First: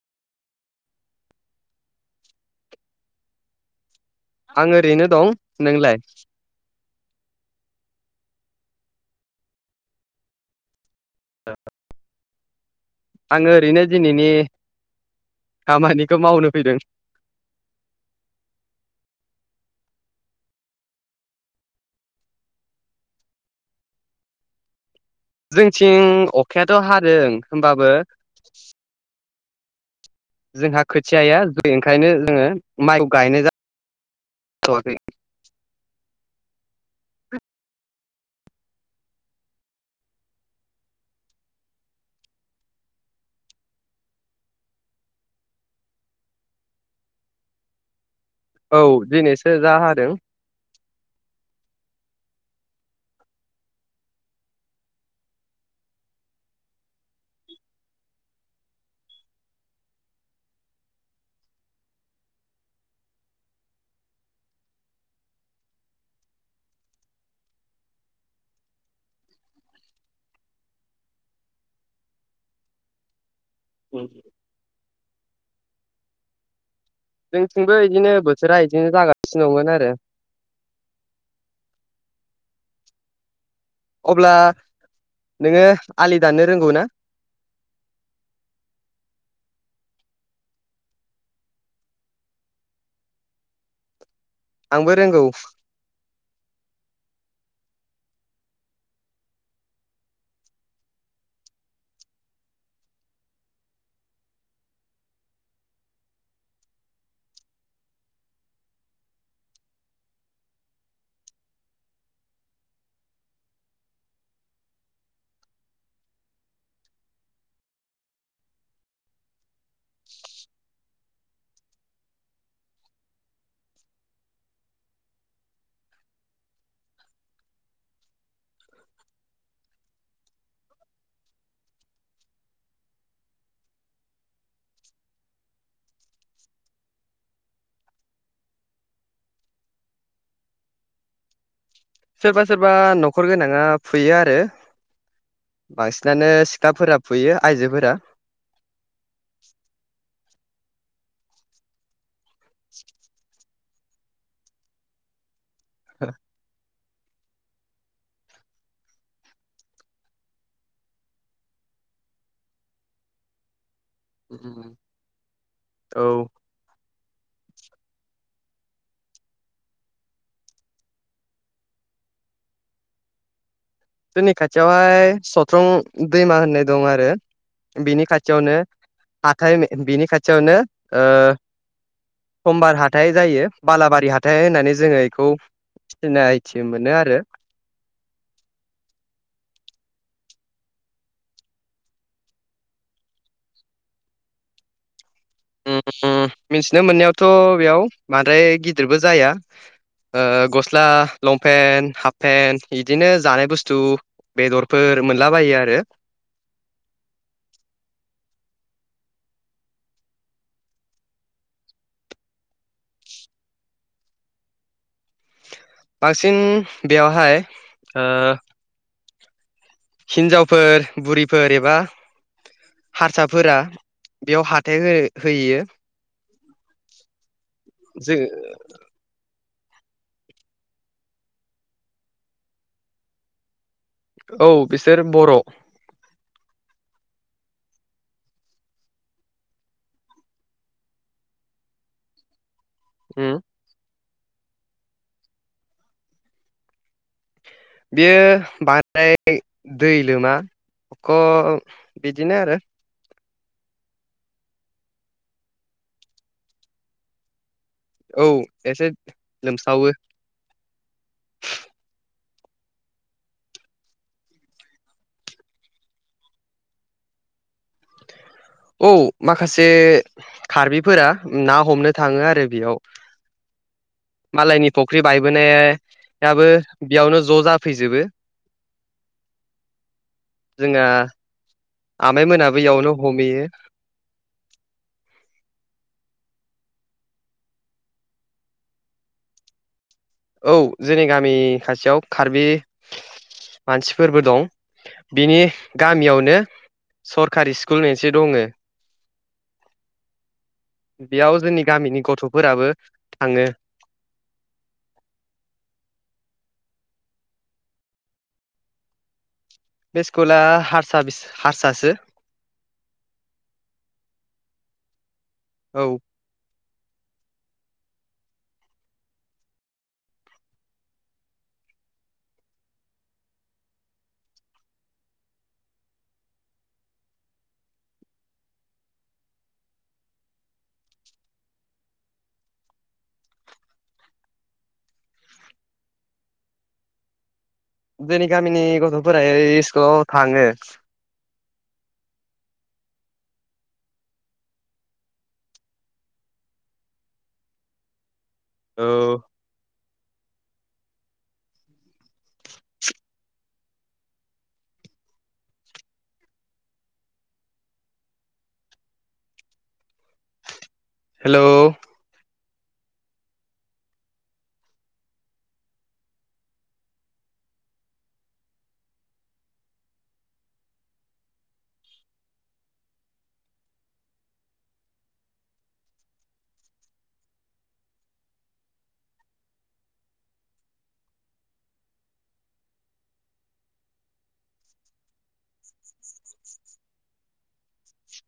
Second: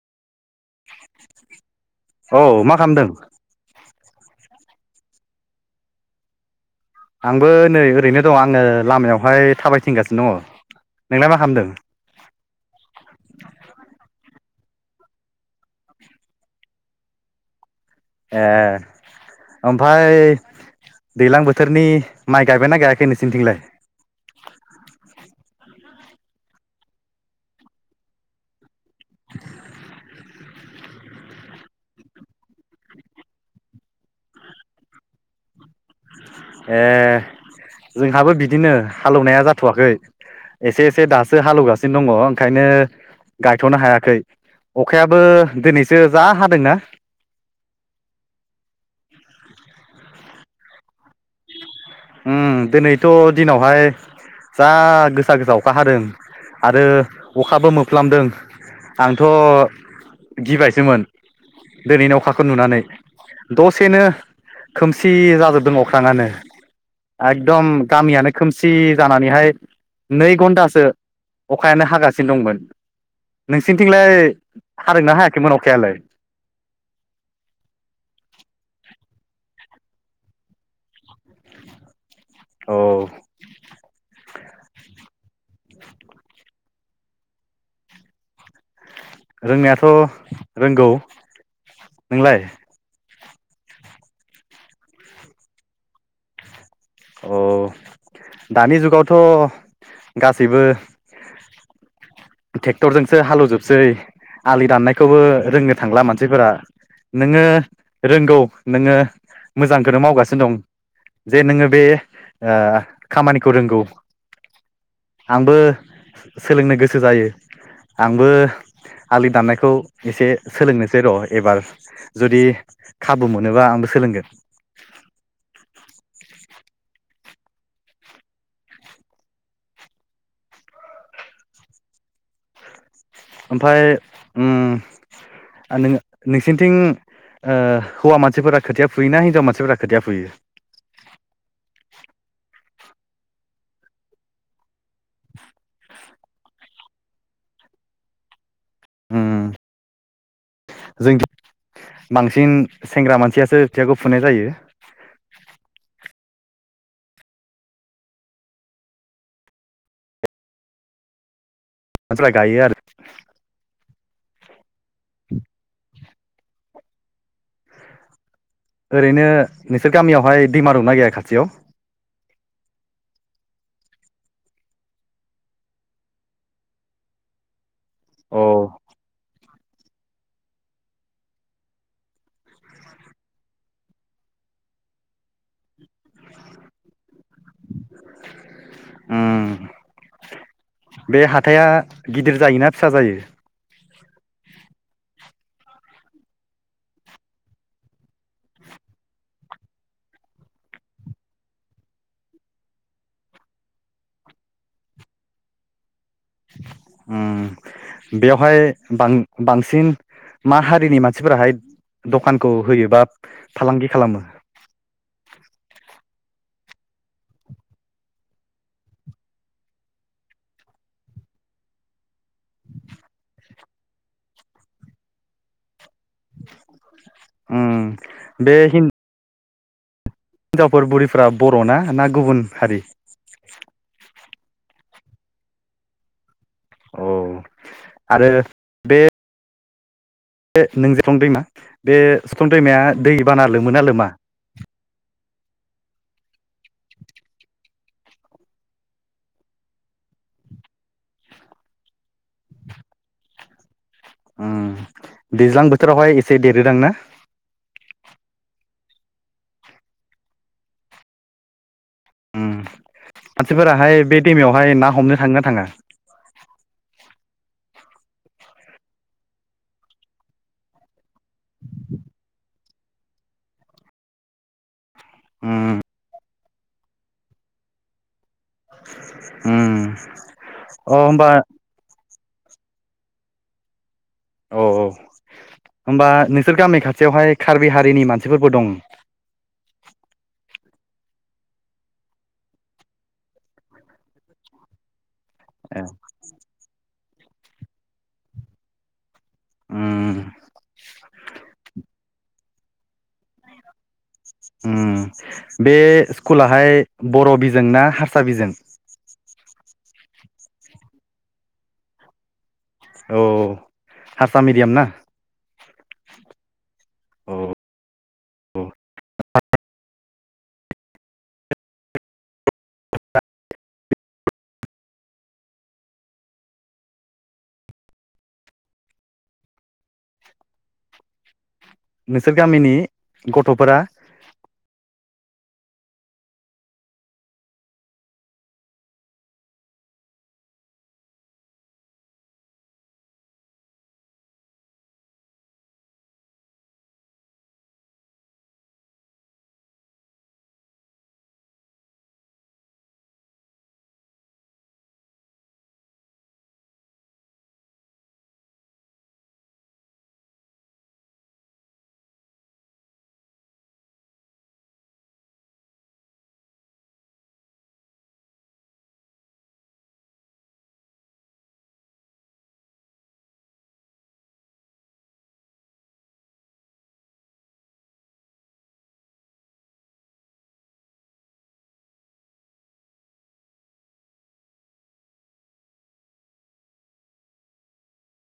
औ मा खालामदों? आं ओरैनो दं। नोंलाय? आंबो नै ओरैनो दं आङो लामायावहाय थाबायथिंगासिनो दङ। नोंलाय मा खालामदों? आङो ओरैनो दिनैनि खामानिखौ मावनो फैदों। ए। ओमफ्राय दैज्लां बोथोरनि माइ गायबाय ना गायाखै नोंसिनिथिंलाय? [inaudible] जोंथिं अखायाथ' हादों होमबाबो [inaudible] जोंहा खोथिया जौआखै ओंखायनो जोङो माइखौ गायनाय जा थयाखै। ए जोंहाबो बिदिनो हालेवनाया जाथ'वाखै। एसे एसे दासो हालेवगासिनो दङ ओंखायनो गायथ'नो हायाखै अखायाबो दिनैसो जा हादोंना। [unintelligible] औ दिनैसो जा हादों। ओम दिनैथ' दिनावहाय जा गोसा गोसा अखा हादों आरो अखाबो मोफ्लामदों। आंथ' गिबायसोमोन। दोनैनि अखाखौ नुनानै दसेनो खोमसि जाजोबदों अ ख्राङानो। एकदम गामियानो खोमसि जानानैहाय नै घन्टासो अखायानो हागासिनो दंमोन नोंसिनिथिंलाय हादोंना हायाखैमोन अखायालाय जोंथिंबो इदिनो बोथोरा इदिनो जागासिनो दंमोन आरो [unintelligible] अ अब्ला नोङो आलि दाननो रोंगौ ना [unintelligible] रोंनायाथ रोंगौ नोंलाय आंबो रोंगौ औ दानि जुगावथ गासैबो ट्रेक्टरजोंसो हालौजोबसै आलि दाननायखौबो रोंनो थांला मानसिफोरा नोङो रोंगौ नोङो मोजांखौनो मावगासिनो दं जे नोङो बे ओ खामानिखौ रोंगौ आंबो सोलोंनो गोसो जायो आंबो आलिनि दानायखौ एसे सोलोंनोसै र एबार जुदि खाबु मोनोबा आंबो सोलोंगोन [unintelligible] ओमफाय उम ओ नों नोंसनिथिं ओ हौवा मानसिफोरा खोथिया फुयोना हिनजाव मानसिफोरा खोथिया फुयो [unintelligible] सोरबा सोरबा नखर गोनाङा फुयो आरो बांसि [unintelligible] उम जोंथि बांसिन सेंग्रा मानसियासो थियाखौ फुनाय जायो [unintelligible] [unintelligible] [unintelligible] ओरैनो नोंसोर गामियावहाय दैमा दंना गैया खाथियाव जोंनि खाथियावहाय सथ्रं दैमा होननाय दं आरो बिनि अ खाथियावनो हाथाय बिनि खाथियावनो ओ समबार हाथाय जायो बालाबारि हाथाय होननानै जोङो इखौ सिनाइथि मोनो आरो उम बे हाथाइआ गिदिर जायोना फिसा जायो मिथिनो मोननायावथ बेयाव बांद्राय गिदिरबो जाया ओ गस्ला लंपेन्ट हाफपेन्ट इदिनो जानाय बुस्थु बेदरफोर मोनलाबायो आरो उम बेवहाय बां बांसिन मा हारिनि मानसिफोराहाय दखानखौ होयो बा फालांगि खालामो बांसिन बेवहाय ओ हिनजावफोर बुरिफोर एबा हारसाफोरा बेयाव हाथाइ हो होयो उम जो बे हिन जावफोर बुरिफ्रा बरना ना गुबुन हारि औ बिसोर बर'। अह आरो बे बे नों दैमा बे सिफुं दैमाया दै उम बाना लोमोना लोमा [inaudible] बेयो बांद्राय दै लोमा अख' बिदिनो आरो। उम दैज्लां बोथोरावहाय एसे देरोदांना? औ एसे लोमसावो। उम मानसिफोराहाय बे दैेमायावहाय ना हमनो थाङोना थाङा? औ माखासे खार्बिफोरा ना हमनो थाङो आरो बियाव। मालायनि फख्रि उम बायबोनायाबो बेयावनो ज' जाफैजोबो। उम जोंना अह होमबा आमाइ मोनाबो इयावनो हमहैयो। औ औ। होमबा नोंसोर गामि खाथियावहाय कार्बि हारिनि मानसिफोरबो दं? औ जोंनि गामि खाथियाव कार्बि मानसिफोरबो दं। बिनि ए गामियावनो सरखारि स्कुल मोनसे दङो। उम बेयाव जोंनि गामिनि गथ' फोराबो थाङो। उम बे स्कुलाहाय बर' बिजों ना हारसा बिजों? बे स्कुला हारसा बिस हारसासो। औ हारसा मिडियाम ना? औ। अह अह। नोंसोर गामिनि गथ'फोरा जोंनि गामिनि गथ'फोरा ऐ इस्कुलाव थाङो। ओ [inaudible] हेलौ